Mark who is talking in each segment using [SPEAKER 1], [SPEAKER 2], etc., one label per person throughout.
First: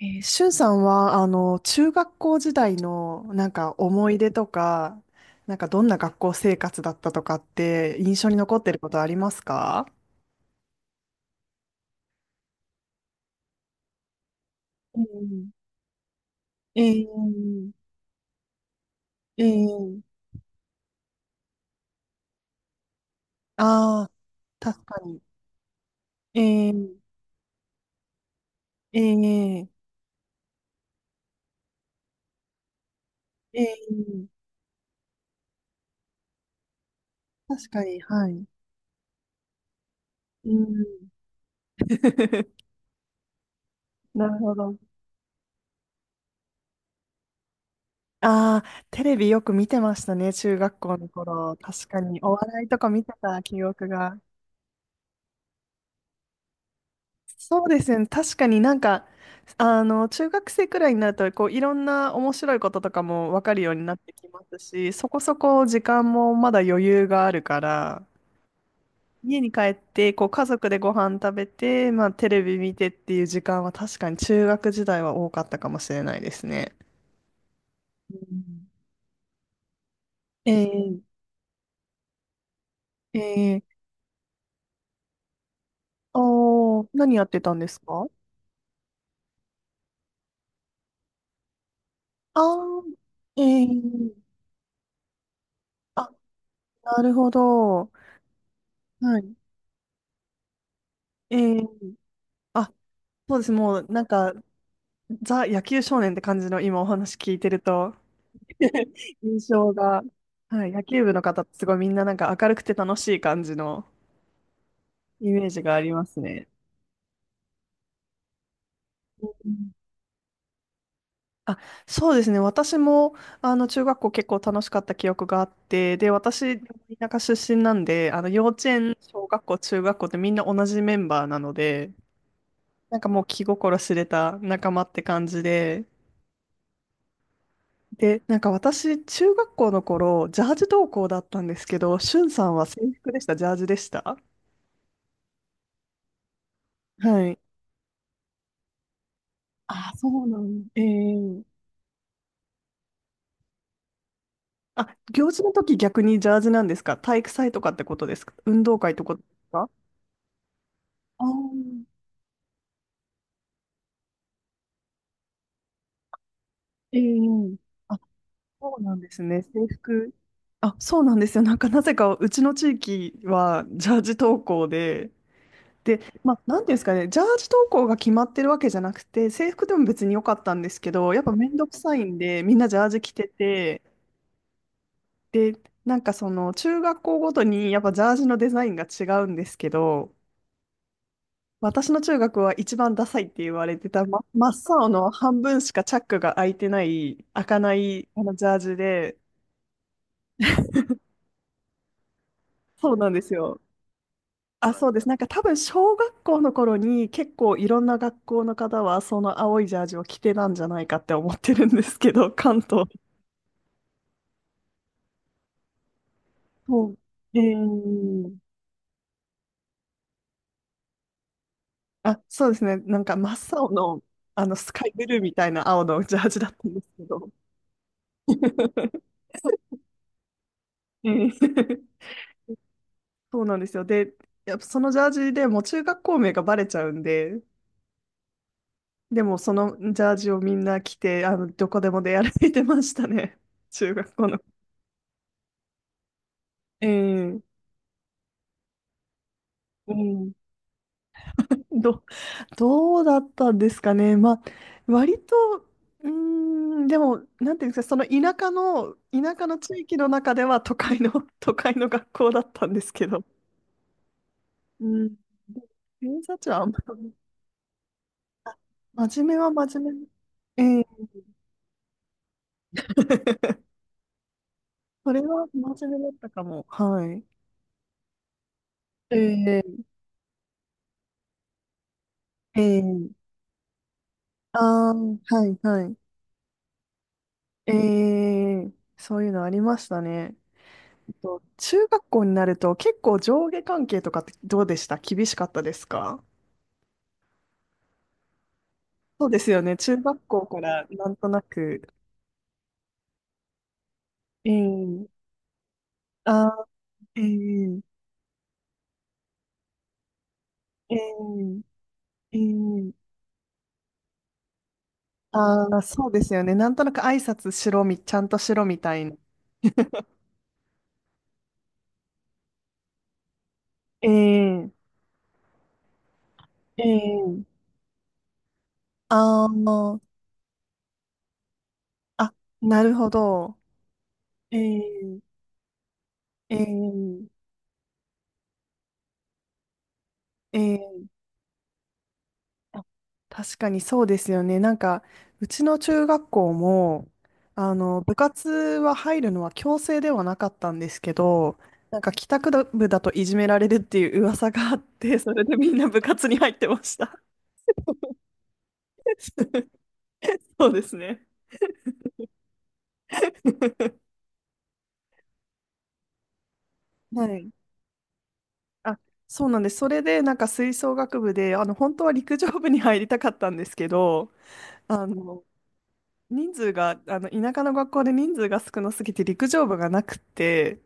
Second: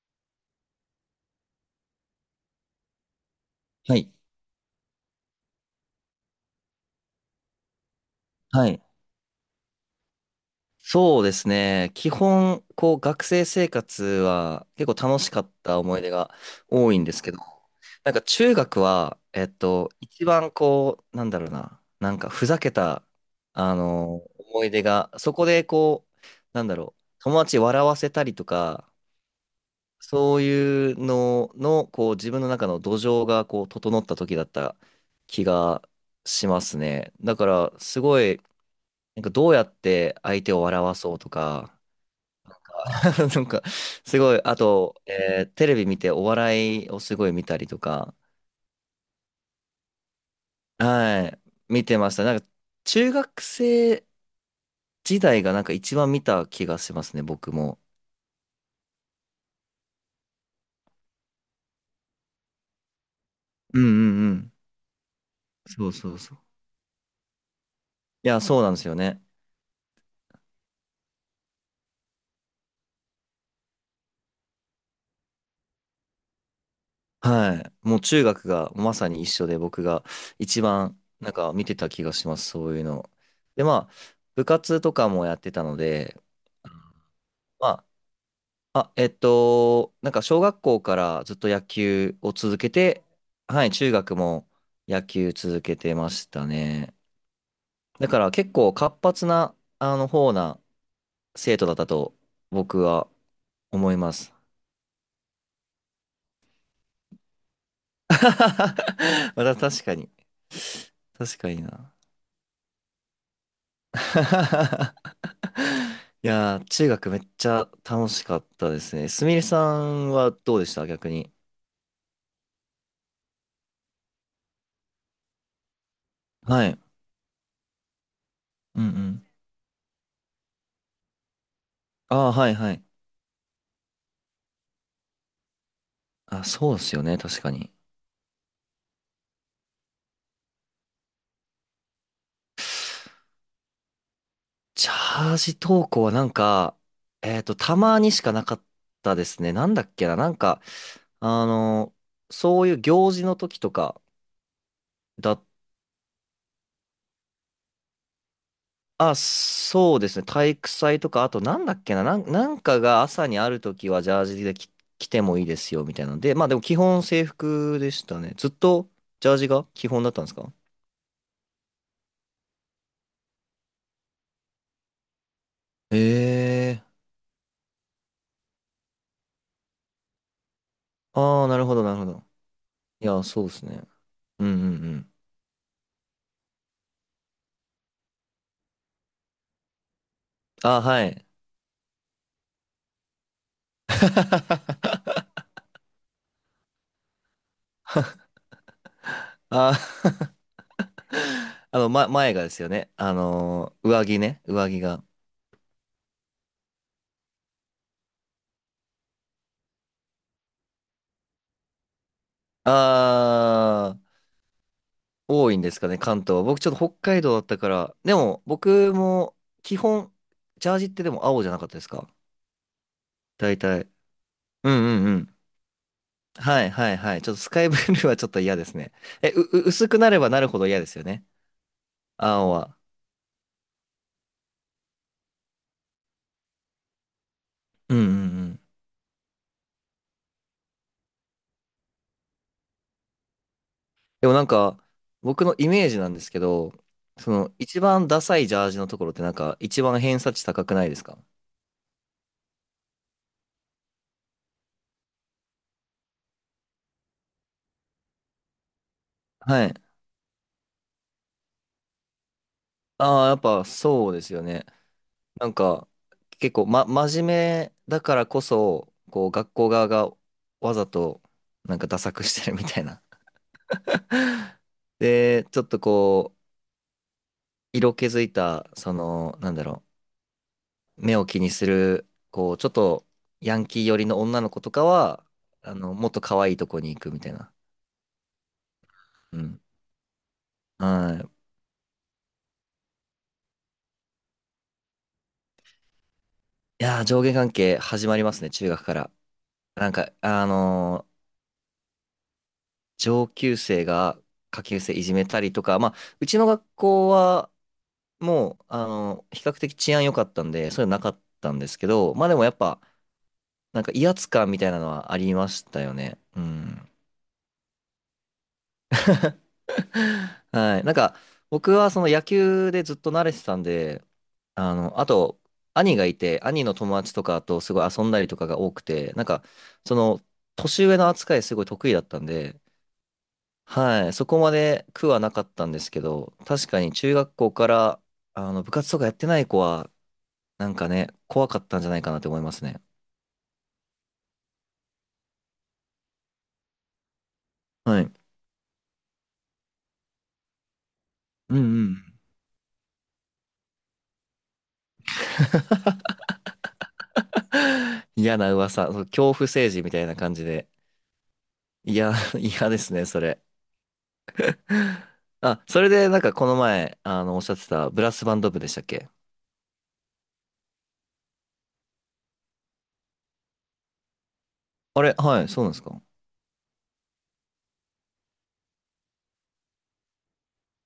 [SPEAKER 1] しゅんさんは、中学校時代の、なんか
[SPEAKER 2] は
[SPEAKER 1] 思
[SPEAKER 2] い。
[SPEAKER 1] い出とか、なんかどんな学校生活だったとかって、印象に残っ
[SPEAKER 2] は
[SPEAKER 1] てる
[SPEAKER 2] い。
[SPEAKER 1] ことありますか？
[SPEAKER 2] そうですね。基本、学生生活は結
[SPEAKER 1] う
[SPEAKER 2] 構楽しか
[SPEAKER 1] ん。
[SPEAKER 2] った思い出が多いん
[SPEAKER 1] え
[SPEAKER 2] ですけど、
[SPEAKER 1] え。
[SPEAKER 2] なんか中学は、
[SPEAKER 1] え。え。
[SPEAKER 2] 一番なんかふざけた、
[SPEAKER 1] ああ
[SPEAKER 2] 思
[SPEAKER 1] ー、
[SPEAKER 2] い出
[SPEAKER 1] 確か
[SPEAKER 2] が、
[SPEAKER 1] に。
[SPEAKER 2] そこで
[SPEAKER 1] え。え。
[SPEAKER 2] 友達笑わせたりとか、
[SPEAKER 1] え。え。
[SPEAKER 2] そういうのの、自分の中の土壌が
[SPEAKER 1] え
[SPEAKER 2] 整った時
[SPEAKER 1] ー。
[SPEAKER 2] だった気がしますね。だか
[SPEAKER 1] 確
[SPEAKER 2] ら、
[SPEAKER 1] かに、
[SPEAKER 2] すご
[SPEAKER 1] は
[SPEAKER 2] い、
[SPEAKER 1] い。
[SPEAKER 2] なんかどうやって相
[SPEAKER 1] う
[SPEAKER 2] 手を笑
[SPEAKER 1] ん。
[SPEAKER 2] わそうとか、なんかす
[SPEAKER 1] な
[SPEAKER 2] ご
[SPEAKER 1] る
[SPEAKER 2] い、
[SPEAKER 1] ほ
[SPEAKER 2] あ
[SPEAKER 1] ど。
[SPEAKER 2] と、テレビ見てお笑いをすごい見たりとか、
[SPEAKER 1] ああ、テレビよく見てましたね、中学校の
[SPEAKER 2] はい、
[SPEAKER 1] 頃。
[SPEAKER 2] 見
[SPEAKER 1] 確
[SPEAKER 2] て
[SPEAKER 1] か
[SPEAKER 2] まし
[SPEAKER 1] に、
[SPEAKER 2] た。
[SPEAKER 1] お
[SPEAKER 2] なんか
[SPEAKER 1] 笑いとか見て
[SPEAKER 2] 中学
[SPEAKER 1] た記憶
[SPEAKER 2] 生
[SPEAKER 1] が。
[SPEAKER 2] 時代がなんか一番見た気がしますね、僕
[SPEAKER 1] そう
[SPEAKER 2] も。
[SPEAKER 1] ですよね。確かになんか、中学生くらいになると、こう、いろんな面白いこととかも分かるよう
[SPEAKER 2] うん
[SPEAKER 1] に
[SPEAKER 2] う
[SPEAKER 1] なってき
[SPEAKER 2] んう
[SPEAKER 1] ま
[SPEAKER 2] ん。
[SPEAKER 1] すし、そこそこ時
[SPEAKER 2] そう
[SPEAKER 1] 間
[SPEAKER 2] そう
[SPEAKER 1] も
[SPEAKER 2] そう。
[SPEAKER 1] まだ余裕があるから、
[SPEAKER 2] いや、そうなんですよね。
[SPEAKER 1] 家に帰って、こう、家族でご飯食べて、まあ、テレビ見てっていう時間は確かに中学時代は多かったかもしれないですね。
[SPEAKER 2] はい。もう
[SPEAKER 1] う
[SPEAKER 2] 中学
[SPEAKER 1] ん。
[SPEAKER 2] がまさに一緒で僕が一番
[SPEAKER 1] え
[SPEAKER 2] なんか見てた気がします、そういうの。
[SPEAKER 1] ー。え
[SPEAKER 2] で、
[SPEAKER 1] ー。
[SPEAKER 2] まあ、部活とかもやってたので、
[SPEAKER 1] おー、何やってたんで
[SPEAKER 2] ま
[SPEAKER 1] す
[SPEAKER 2] あ、
[SPEAKER 1] か？
[SPEAKER 2] あ、なんか小学校からずっと野球を
[SPEAKER 1] ああ
[SPEAKER 2] 続けて、
[SPEAKER 1] ー。え
[SPEAKER 2] はい、中
[SPEAKER 1] ー。
[SPEAKER 2] 学も野球続けてま
[SPEAKER 1] あ、
[SPEAKER 2] したね。
[SPEAKER 1] なるほど。
[SPEAKER 2] だから結構活
[SPEAKER 1] は
[SPEAKER 2] 発
[SPEAKER 1] い。
[SPEAKER 2] な、あの方な
[SPEAKER 1] え
[SPEAKER 2] 生徒だった
[SPEAKER 1] ー。
[SPEAKER 2] と
[SPEAKER 1] あ、
[SPEAKER 2] 僕は
[SPEAKER 1] そうです。もう、
[SPEAKER 2] 思い
[SPEAKER 1] なん
[SPEAKER 2] ま
[SPEAKER 1] か、
[SPEAKER 2] す。
[SPEAKER 1] ザ・野球少年って感じの今お話聞いてると、印
[SPEAKER 2] また
[SPEAKER 1] 象
[SPEAKER 2] 確か
[SPEAKER 1] が、
[SPEAKER 2] に。
[SPEAKER 1] はい、野球部の
[SPEAKER 2] 確
[SPEAKER 1] 方っ
[SPEAKER 2] か
[SPEAKER 1] て
[SPEAKER 2] に
[SPEAKER 1] すごいみ
[SPEAKER 2] な。
[SPEAKER 1] んななんか明るくて楽しい感じの イメージがあります
[SPEAKER 2] い
[SPEAKER 1] ね。
[SPEAKER 2] やー、中学めっちゃ楽しかったですね。すみれ
[SPEAKER 1] う
[SPEAKER 2] さ
[SPEAKER 1] ん。
[SPEAKER 2] んはどうでした逆に？
[SPEAKER 1] あ、そうですね。私も、中学校結構楽しかった記憶があって、で、私、
[SPEAKER 2] はい。
[SPEAKER 1] 田舎出身なんで、幼稚
[SPEAKER 2] うんう
[SPEAKER 1] 園、小
[SPEAKER 2] ん。
[SPEAKER 1] 学校、中学校ってみんな同じメンバーなので、
[SPEAKER 2] ああ、はいはい。
[SPEAKER 1] なんかもう気心知れた仲間って感じで、
[SPEAKER 2] あ、そうですよね。確かに。
[SPEAKER 1] で、なんか私、中学校の頃、ジャージ登校だったんですけど、しゅんさんは制服でした、ジャージでした？
[SPEAKER 2] チャージ投稿はなんか、
[SPEAKER 1] はい。
[SPEAKER 2] たまにしかなかったですね。なんだ
[SPEAKER 1] あ、
[SPEAKER 2] っけ
[SPEAKER 1] そ
[SPEAKER 2] な、
[SPEAKER 1] う
[SPEAKER 2] なん
[SPEAKER 1] な
[SPEAKER 2] か、
[SPEAKER 1] ん。ええ。
[SPEAKER 2] あの、そういう行事の時とか
[SPEAKER 1] あ、行事
[SPEAKER 2] だ、
[SPEAKER 1] の時逆にジャージなんですか？体育祭とかってことですか？運動会とか
[SPEAKER 2] あ、
[SPEAKER 1] ですか？
[SPEAKER 2] そうですね、体育祭とか、
[SPEAKER 1] ああ
[SPEAKER 2] あとなんだっ
[SPEAKER 1] ー。
[SPEAKER 2] けな、なんかが朝にある時はジャージで着てもいいですよ、みたいなので、まあでも基
[SPEAKER 1] え
[SPEAKER 2] 本制
[SPEAKER 1] え。
[SPEAKER 2] 服で
[SPEAKER 1] あ、
[SPEAKER 2] したね。ずっ
[SPEAKER 1] そう
[SPEAKER 2] と
[SPEAKER 1] なんです
[SPEAKER 2] ジャー
[SPEAKER 1] ね。
[SPEAKER 2] ジが
[SPEAKER 1] 制
[SPEAKER 2] 基本だっ
[SPEAKER 1] 服。
[SPEAKER 2] たんですか？
[SPEAKER 1] あ、そうなんですよ。なんかなぜかうちの地域はジャージ登校で、で、まあ、なんていうんで
[SPEAKER 2] ええ
[SPEAKER 1] すかね、ジャージ投稿が決まってるわけじゃなくて、制服でも別に良かったんですけど、
[SPEAKER 2] ー、
[SPEAKER 1] やっぱ
[SPEAKER 2] ああ、
[SPEAKER 1] めん
[SPEAKER 2] な
[SPEAKER 1] ど
[SPEAKER 2] るほ
[SPEAKER 1] く
[SPEAKER 2] ど、な
[SPEAKER 1] さ
[SPEAKER 2] る
[SPEAKER 1] い
[SPEAKER 2] ほ
[SPEAKER 1] ん
[SPEAKER 2] ど。
[SPEAKER 1] で、みんなジャージ
[SPEAKER 2] い
[SPEAKER 1] 着
[SPEAKER 2] や、
[SPEAKER 1] て
[SPEAKER 2] そうです
[SPEAKER 1] て、
[SPEAKER 2] ね。うんうんうん。
[SPEAKER 1] で、なんかその中学校ごとにやっぱジャージのデザインが違うんですけど、
[SPEAKER 2] あ、はい。
[SPEAKER 1] 私の中学は一番ダサいって言われてた、ま、真っ青 の半分しかチャックが開いてない、開かないあのジャージで、
[SPEAKER 2] あー前がですよね。
[SPEAKER 1] そうなんですよ。
[SPEAKER 2] 上着ね。上
[SPEAKER 1] あ、
[SPEAKER 2] 着
[SPEAKER 1] そうで
[SPEAKER 2] が。
[SPEAKER 1] す。なんか多分小学校の頃に結構いろんな学校の方はその青いジャージを着てたんじゃないかって思ってるんですけど、関東。
[SPEAKER 2] あー、多いんですかね、関東は。僕ちょっ
[SPEAKER 1] そ
[SPEAKER 2] と北
[SPEAKER 1] う。
[SPEAKER 2] 海道
[SPEAKER 1] え
[SPEAKER 2] だったから。で
[SPEAKER 1] ー。
[SPEAKER 2] も、僕も基本、ジャージってでも青じゃなかったですか
[SPEAKER 1] あ、そうですね。なんか真
[SPEAKER 2] 大
[SPEAKER 1] っ青
[SPEAKER 2] 体？
[SPEAKER 1] の、あの
[SPEAKER 2] う
[SPEAKER 1] ス
[SPEAKER 2] ん
[SPEAKER 1] カイブ
[SPEAKER 2] うん
[SPEAKER 1] ル
[SPEAKER 2] う
[SPEAKER 1] ーみ
[SPEAKER 2] ん。
[SPEAKER 1] たいな青のジャージだっ
[SPEAKER 2] は
[SPEAKER 1] た
[SPEAKER 2] い
[SPEAKER 1] んです
[SPEAKER 2] はい
[SPEAKER 1] け
[SPEAKER 2] はい。ち
[SPEAKER 1] ど。
[SPEAKER 2] ょっとスカイブルーはちょっと嫌ですね。え、う、う薄くなればなるほど嫌ですよ
[SPEAKER 1] え
[SPEAKER 2] ね。
[SPEAKER 1] ー。
[SPEAKER 2] 青は。
[SPEAKER 1] そうなんですよ。で、やっぱそのジャージでもう中学校名がバレちゃうんで、
[SPEAKER 2] うんうんうん。
[SPEAKER 1] でもそのジャージをみんな着て、どこでも出歩いてましたね。中学
[SPEAKER 2] で
[SPEAKER 1] 校
[SPEAKER 2] も
[SPEAKER 1] の。
[SPEAKER 2] なんか、僕のイメージなんですけど、
[SPEAKER 1] えー。
[SPEAKER 2] 一番ダサいジャージのところってなんか、一
[SPEAKER 1] う
[SPEAKER 2] 番偏
[SPEAKER 1] ん。
[SPEAKER 2] 差値高くないですか？
[SPEAKER 1] ど、どうだったんですかね。まあ、割と、うーん、でも、なんていうんですか、その田舎の
[SPEAKER 2] はい。
[SPEAKER 1] 地域の中では都会の、都会の学校だったんですけど、
[SPEAKER 2] ああ、やっぱそうですよね。
[SPEAKER 1] うん。
[SPEAKER 2] なん
[SPEAKER 1] で、
[SPEAKER 2] か、
[SPEAKER 1] 偏差値
[SPEAKER 2] 結
[SPEAKER 1] は
[SPEAKER 2] 構、
[SPEAKER 1] あんまり、
[SPEAKER 2] 真面目だからこそ、
[SPEAKER 1] 真面目は
[SPEAKER 2] 学校
[SPEAKER 1] 真
[SPEAKER 2] 側
[SPEAKER 1] 面目。
[SPEAKER 2] がわ
[SPEAKER 1] ええ。
[SPEAKER 2] ざと、なんか、ダサくしてるみたいな。
[SPEAKER 1] それ
[SPEAKER 2] で、
[SPEAKER 1] は
[SPEAKER 2] ちょっと
[SPEAKER 1] 真面目だったかも。はい。
[SPEAKER 2] 色気づいた、
[SPEAKER 1] ええ。
[SPEAKER 2] 目を気にする、ちょっと、
[SPEAKER 1] ええ。
[SPEAKER 2] ヤンキー寄りの女の子とか
[SPEAKER 1] ああー、
[SPEAKER 2] は、
[SPEAKER 1] はい、はい。
[SPEAKER 2] もっと可愛いとこに行くみたいな。
[SPEAKER 1] ええ。そういう
[SPEAKER 2] う
[SPEAKER 1] のあり
[SPEAKER 2] ん。
[SPEAKER 1] ましたね。
[SPEAKER 2] はい。
[SPEAKER 1] と、中学校になると結構上下関係とかってどうでした？厳しかったですか？
[SPEAKER 2] いやー、上下関係始まりますね、中学から。
[SPEAKER 1] そうですよね。
[SPEAKER 2] なん
[SPEAKER 1] 中
[SPEAKER 2] か、
[SPEAKER 1] 学校からなんとなく。
[SPEAKER 2] 上級生が下級生い
[SPEAKER 1] え
[SPEAKER 2] じ
[SPEAKER 1] え。
[SPEAKER 2] めたりとか、まあ、うちの学
[SPEAKER 1] あ
[SPEAKER 2] 校
[SPEAKER 1] あ。
[SPEAKER 2] は
[SPEAKER 1] ええ。
[SPEAKER 2] もう、比較的治安良かったんで、そういうなかったん
[SPEAKER 1] ええ。
[SPEAKER 2] ですけど、まあで
[SPEAKER 1] え
[SPEAKER 2] もやっぱ、
[SPEAKER 1] ー。
[SPEAKER 2] なんか威圧感みたいなのはありまし
[SPEAKER 1] あー、
[SPEAKER 2] たよ
[SPEAKER 1] そう
[SPEAKER 2] ね。
[SPEAKER 1] です
[SPEAKER 2] う
[SPEAKER 1] よね。なんと
[SPEAKER 2] ん。
[SPEAKER 1] なく挨拶しろみ、ちゃんとしろみたいな。
[SPEAKER 2] はい。なんか、僕はその野球でずっと慣れてたんで、
[SPEAKER 1] ええ。
[SPEAKER 2] あと、兄がいて、兄の友達と
[SPEAKER 1] え
[SPEAKER 2] か
[SPEAKER 1] え。
[SPEAKER 2] とすごい遊んだりとかが多くて、なんか、
[SPEAKER 1] ああ、
[SPEAKER 2] その、年上の扱いすごい得意だったん
[SPEAKER 1] あ、
[SPEAKER 2] で、
[SPEAKER 1] なるほど。
[SPEAKER 2] はい、そこま
[SPEAKER 1] え
[SPEAKER 2] で苦
[SPEAKER 1] え。
[SPEAKER 2] はなかったんですけど、確かに中
[SPEAKER 1] ええ。
[SPEAKER 2] 学校から部活とかやってない子は、なんかね、
[SPEAKER 1] ええ。
[SPEAKER 2] 怖かったんじゃないかなって思いますね。
[SPEAKER 1] あ、確かにそうですよね。なんか、うちの中学校も、
[SPEAKER 2] はい。
[SPEAKER 1] 部活は入るのは強制ではなかったんですけ
[SPEAKER 2] う
[SPEAKER 1] ど、
[SPEAKER 2] んう
[SPEAKER 1] なん
[SPEAKER 2] ん。
[SPEAKER 1] か帰宅部だといじめられるっていう噂があって、それでみんな部活に入ってました。
[SPEAKER 2] 嫌な噂、そう恐怖 政治みたいな感じで。
[SPEAKER 1] そうですね。
[SPEAKER 2] いや、嫌ですね、それ。あ、それでなんかこの前、
[SPEAKER 1] は
[SPEAKER 2] おっし
[SPEAKER 1] い。
[SPEAKER 2] ゃってたブラスバンド部でしたっ
[SPEAKER 1] あ、
[SPEAKER 2] け？
[SPEAKER 1] そうなんです。それで、なんか吹奏楽部で、本当は陸上部に入りたかったんですけど、
[SPEAKER 2] あ
[SPEAKER 1] あ
[SPEAKER 2] れ、は
[SPEAKER 1] の、
[SPEAKER 2] い、そうなんですか。
[SPEAKER 1] 人数が、田舎の学校で人数が少なすぎて陸上部がなくて、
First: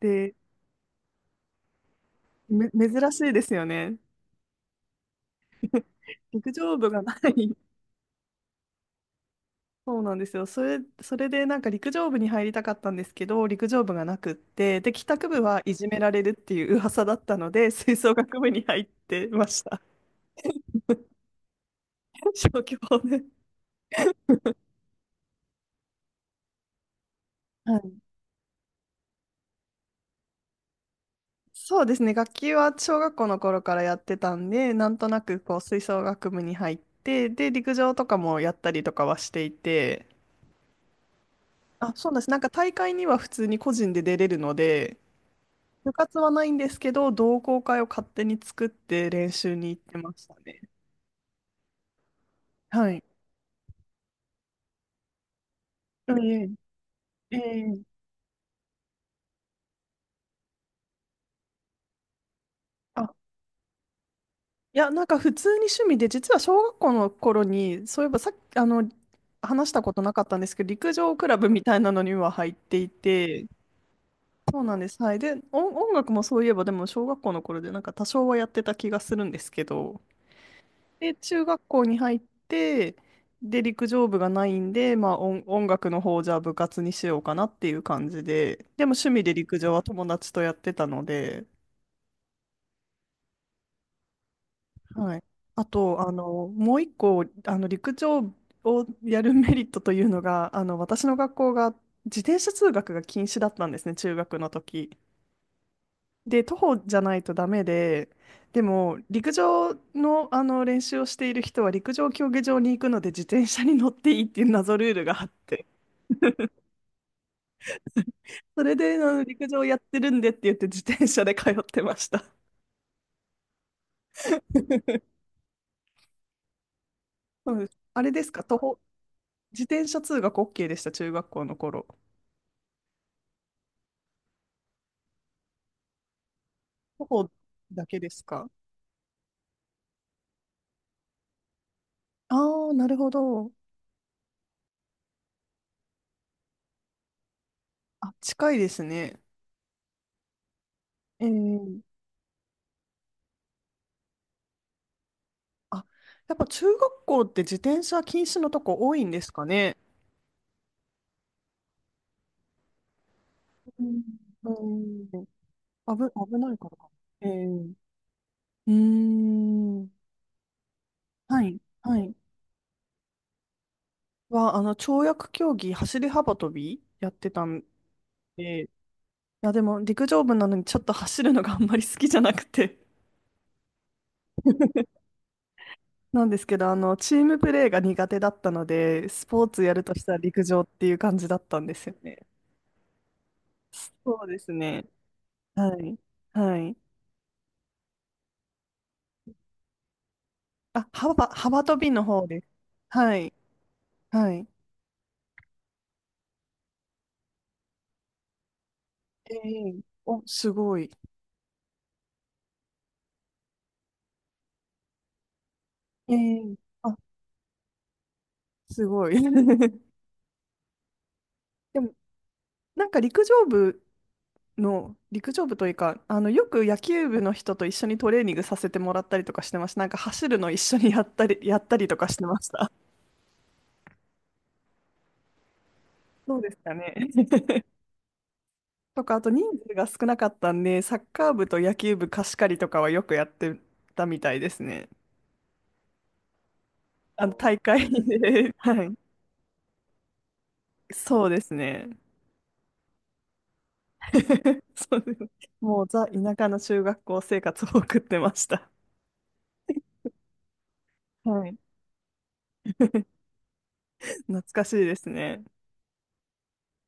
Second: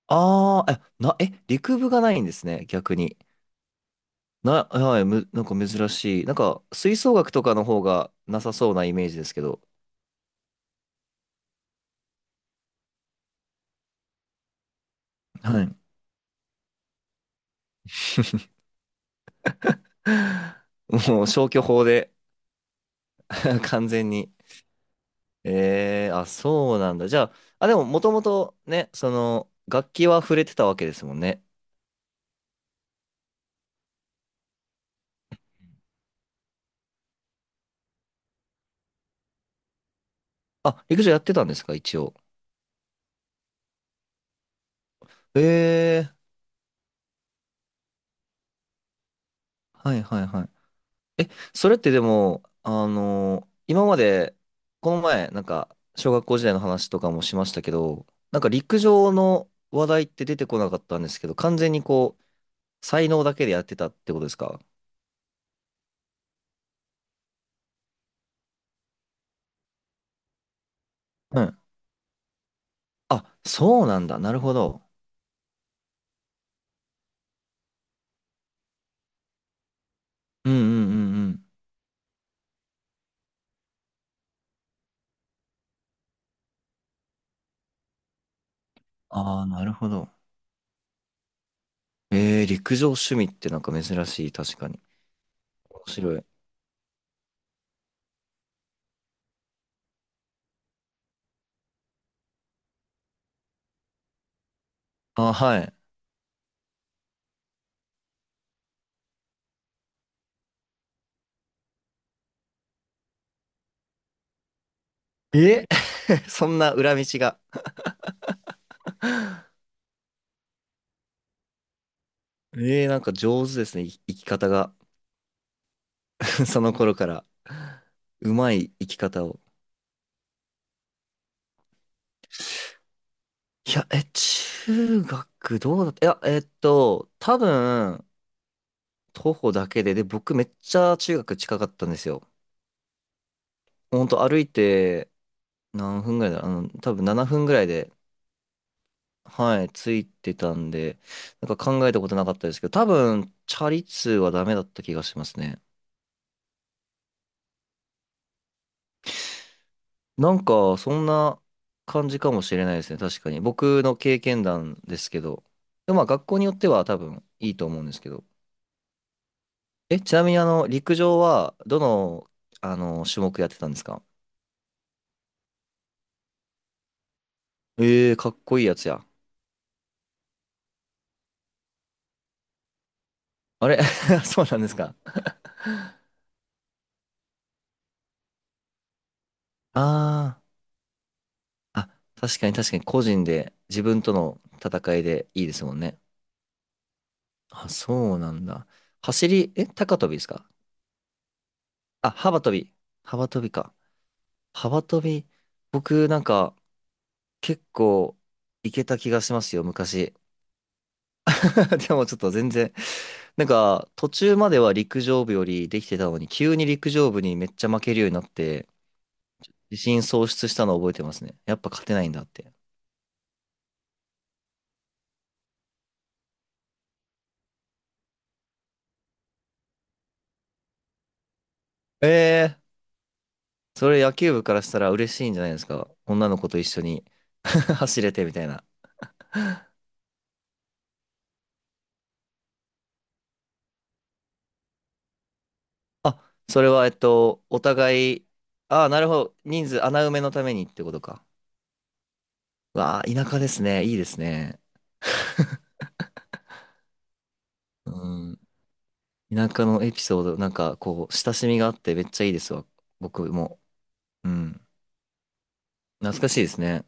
[SPEAKER 1] で、
[SPEAKER 2] ああ、え、陸部がないんですね、逆
[SPEAKER 1] 珍
[SPEAKER 2] に。
[SPEAKER 1] しいですよね。
[SPEAKER 2] はい、なんか 珍しい。なん
[SPEAKER 1] 陸
[SPEAKER 2] か、
[SPEAKER 1] 上部
[SPEAKER 2] 吹
[SPEAKER 1] がな
[SPEAKER 2] 奏楽とか
[SPEAKER 1] い。
[SPEAKER 2] の方がなさそうなイメージですけど。
[SPEAKER 1] そうなんですよ。それでなんか陸上部に入りたかったんですけど、陸上部がなくって、で、帰宅部は
[SPEAKER 2] は
[SPEAKER 1] い
[SPEAKER 2] い
[SPEAKER 1] じめられるっていう噂だったので、吹奏楽部に入ってました。
[SPEAKER 2] もう消去法で
[SPEAKER 1] 小規模で。
[SPEAKER 2] 完全に。あ、そうなんだ。じゃあ、あ、で
[SPEAKER 1] は
[SPEAKER 2] も
[SPEAKER 1] い、
[SPEAKER 2] もともとね、楽器は触れてたわけですもんね。
[SPEAKER 1] そうですね。楽器は小学校の頃からやってたんで、なんとなくこう吹奏楽部に入って、で、陸上とかもやったりとかはしていて、
[SPEAKER 2] あ、陸上やってたんですか、
[SPEAKER 1] あ、
[SPEAKER 2] 一
[SPEAKER 1] そう
[SPEAKER 2] 応？
[SPEAKER 1] なんです。なんか大会には普通に個人で出れるので、
[SPEAKER 2] え
[SPEAKER 1] 部
[SPEAKER 2] ー、
[SPEAKER 1] 活はないんですけど、同好会を勝手に作って練習に行っ
[SPEAKER 2] は
[SPEAKER 1] て
[SPEAKER 2] い
[SPEAKER 1] ま
[SPEAKER 2] はい
[SPEAKER 1] した
[SPEAKER 2] は
[SPEAKER 1] ね。
[SPEAKER 2] い。え、それってでも、
[SPEAKER 1] はい。
[SPEAKER 2] 今まで、この前、なんか、小
[SPEAKER 1] うん。
[SPEAKER 2] 学校時代の話とかもし
[SPEAKER 1] ええ。え
[SPEAKER 2] ましたけ
[SPEAKER 1] え。
[SPEAKER 2] ど、なんか陸上の話題って出てこなかったんですけど、完全に
[SPEAKER 1] あ、
[SPEAKER 2] 才能だけでやってたってことですか？
[SPEAKER 1] いや、なんか普通に趣味で、実は小学校の頃に、そういえばさっき、話したことなかったんですけど、陸上クラ
[SPEAKER 2] う
[SPEAKER 1] ブ
[SPEAKER 2] ん。
[SPEAKER 1] みたいなのには入ってい
[SPEAKER 2] あ、
[SPEAKER 1] て、
[SPEAKER 2] そうなんだ。なるほ
[SPEAKER 1] そうなん
[SPEAKER 2] ど。
[SPEAKER 1] です。はい。で、音楽もそういえば、でも小学校の頃で、なんか多少はやってた気がするんですけど、
[SPEAKER 2] うんうんう
[SPEAKER 1] で、
[SPEAKER 2] んう
[SPEAKER 1] 中
[SPEAKER 2] ん。
[SPEAKER 1] 学校に入って、で、陸上部がないんで、まあ音楽の方をじゃあ部活にしようかなっていう感じで、でも趣味で
[SPEAKER 2] ああ、
[SPEAKER 1] 陸
[SPEAKER 2] な
[SPEAKER 1] 上
[SPEAKER 2] る
[SPEAKER 1] は
[SPEAKER 2] ほ
[SPEAKER 1] 友
[SPEAKER 2] ど。
[SPEAKER 1] 達とやってたので、
[SPEAKER 2] 陸上趣味ってなんか珍しい、確かに。
[SPEAKER 1] はい。あ
[SPEAKER 2] 面
[SPEAKER 1] と、
[SPEAKER 2] 白い。
[SPEAKER 1] もう一個、陸上をやるメリットというのが、私の学校が自転車通学が禁止だったんですね、中学の時。
[SPEAKER 2] ああ、はい。
[SPEAKER 1] で、徒歩じゃないとダメで、でも、陸上の、あの練習をしている人は、陸上競技場に行くので、自転車に乗っていいっていう謎ルールがあって、
[SPEAKER 2] え そんな裏道が。
[SPEAKER 1] それで、あの陸上やってるんでって言って、自転車で通ってました。
[SPEAKER 2] なんか上手ですね、生き方が。その頃から。
[SPEAKER 1] そうです。あれです
[SPEAKER 2] う
[SPEAKER 1] か、
[SPEAKER 2] ま
[SPEAKER 1] 徒
[SPEAKER 2] い
[SPEAKER 1] 歩、
[SPEAKER 2] 生き方を。
[SPEAKER 1] 自転車通学 OK でした、中学校の頃？
[SPEAKER 2] いや、中学どうだった？いや、
[SPEAKER 1] 徒歩
[SPEAKER 2] 多
[SPEAKER 1] だけ
[SPEAKER 2] 分、
[SPEAKER 1] ですか？
[SPEAKER 2] 徒歩だけで、で、僕めっちゃ中学近かったんですよ。
[SPEAKER 1] ああー、なるほど。
[SPEAKER 2] ほんと歩いて何分ぐらいだ、多分7分ぐらいで
[SPEAKER 1] あ、近いですね。
[SPEAKER 2] はい、ついてたんで、
[SPEAKER 1] え
[SPEAKER 2] なんか
[SPEAKER 1] ー。
[SPEAKER 2] 考えたことなかったですけど、多分、チャリ通はダメだった気がしますね。
[SPEAKER 1] あ、やっぱ中学校って自転車禁止のとこ多いんですかね。
[SPEAKER 2] なんか、そんな感じかもしれないですね、確かに。
[SPEAKER 1] う
[SPEAKER 2] 僕の
[SPEAKER 1] ん、
[SPEAKER 2] 経験
[SPEAKER 1] う
[SPEAKER 2] 談で
[SPEAKER 1] ん。
[SPEAKER 2] すけど。で
[SPEAKER 1] 危、
[SPEAKER 2] もまあ、学
[SPEAKER 1] 危
[SPEAKER 2] 校によ
[SPEAKER 1] な
[SPEAKER 2] っ
[SPEAKER 1] い
[SPEAKER 2] て
[SPEAKER 1] から
[SPEAKER 2] は
[SPEAKER 1] か。
[SPEAKER 2] 多分
[SPEAKER 1] ええ。
[SPEAKER 2] いいと
[SPEAKER 1] う
[SPEAKER 2] 思うんですけど。
[SPEAKER 1] ーん。
[SPEAKER 2] え、ちなみに陸上
[SPEAKER 1] は
[SPEAKER 2] は、
[SPEAKER 1] い、
[SPEAKER 2] ど
[SPEAKER 1] はい。
[SPEAKER 2] の、種目やってたんですか？
[SPEAKER 1] 跳躍競技、走り幅跳びやってたん
[SPEAKER 2] かっこい
[SPEAKER 1] で、
[SPEAKER 2] い
[SPEAKER 1] い
[SPEAKER 2] やつや。
[SPEAKER 1] や、でも陸上部なのにちょっと走るのがあんまり好きじゃなくて。
[SPEAKER 2] あれ そうなんですか。
[SPEAKER 1] なんですけど、チームプレーが苦手だったので、スポーツや
[SPEAKER 2] あ
[SPEAKER 1] るとしたら陸
[SPEAKER 2] ー、
[SPEAKER 1] 上っていう感じだったんですよね。
[SPEAKER 2] 確かに確かに個人で、自分と
[SPEAKER 1] そうで
[SPEAKER 2] の
[SPEAKER 1] すね。
[SPEAKER 2] 戦いでいいですも
[SPEAKER 1] は
[SPEAKER 2] んね。
[SPEAKER 1] い。はい。
[SPEAKER 2] あ、そうなんだ。走り、え、高跳びですか？
[SPEAKER 1] あ、幅跳びの
[SPEAKER 2] あ、
[SPEAKER 1] 方で
[SPEAKER 2] 幅
[SPEAKER 1] す。
[SPEAKER 2] 跳び。
[SPEAKER 1] は
[SPEAKER 2] 幅
[SPEAKER 1] い。
[SPEAKER 2] 跳びか。
[SPEAKER 1] はい。
[SPEAKER 2] 幅跳び。僕、なんか、結構、いけた気がし
[SPEAKER 1] え
[SPEAKER 2] ますよ、
[SPEAKER 1] え。
[SPEAKER 2] 昔。
[SPEAKER 1] お、すごい。
[SPEAKER 2] でも、ちょっと全然、なんか、途中までは陸上部よりできてた
[SPEAKER 1] え
[SPEAKER 2] のに、
[SPEAKER 1] え。
[SPEAKER 2] 急に陸
[SPEAKER 1] あ、
[SPEAKER 2] 上部にめっちゃ負けるようになって、
[SPEAKER 1] すごい。
[SPEAKER 2] 自 信喪失したのを覚えてますね。やっぱ
[SPEAKER 1] で
[SPEAKER 2] 勝
[SPEAKER 1] も、
[SPEAKER 2] てないんだって。
[SPEAKER 1] なんか陸上部の、陸上部というか、よく野球部の人と一緒にトレーニングさせてもらったりとかしてました。なんか走るの一緒にやったり、やったりとかしてまし
[SPEAKER 2] え
[SPEAKER 1] た。
[SPEAKER 2] それ野球部からしたら嬉しいんじゃないですか？女
[SPEAKER 1] そ
[SPEAKER 2] の
[SPEAKER 1] う
[SPEAKER 2] 子
[SPEAKER 1] です
[SPEAKER 2] と一
[SPEAKER 1] か
[SPEAKER 2] 緒
[SPEAKER 1] ね。
[SPEAKER 2] に 走れてみたいな。
[SPEAKER 1] とか、あと人数が少なかったんで、サッカー部と野球部貸し借りとかはよくやってたみたいですね。
[SPEAKER 2] あ、それは、
[SPEAKER 1] 大
[SPEAKER 2] お
[SPEAKER 1] 会
[SPEAKER 2] 互い、
[SPEAKER 1] で。は
[SPEAKER 2] ああ、
[SPEAKER 1] い。
[SPEAKER 2] なるほど。人数、穴埋めのためにってことか。
[SPEAKER 1] そうですね。
[SPEAKER 2] わあ、田舎ですね。いいですね。
[SPEAKER 1] そうです。もうザ・田舎の中学校生活を送っ
[SPEAKER 2] う
[SPEAKER 1] てま
[SPEAKER 2] ん。
[SPEAKER 1] した。
[SPEAKER 2] 田舎のエピソード、なんか、親
[SPEAKER 1] は
[SPEAKER 2] し
[SPEAKER 1] い。
[SPEAKER 2] みがあってめっちゃいいですわ。僕も。う
[SPEAKER 1] 懐か
[SPEAKER 2] ん。
[SPEAKER 1] しいですね。
[SPEAKER 2] 懐かしいですね。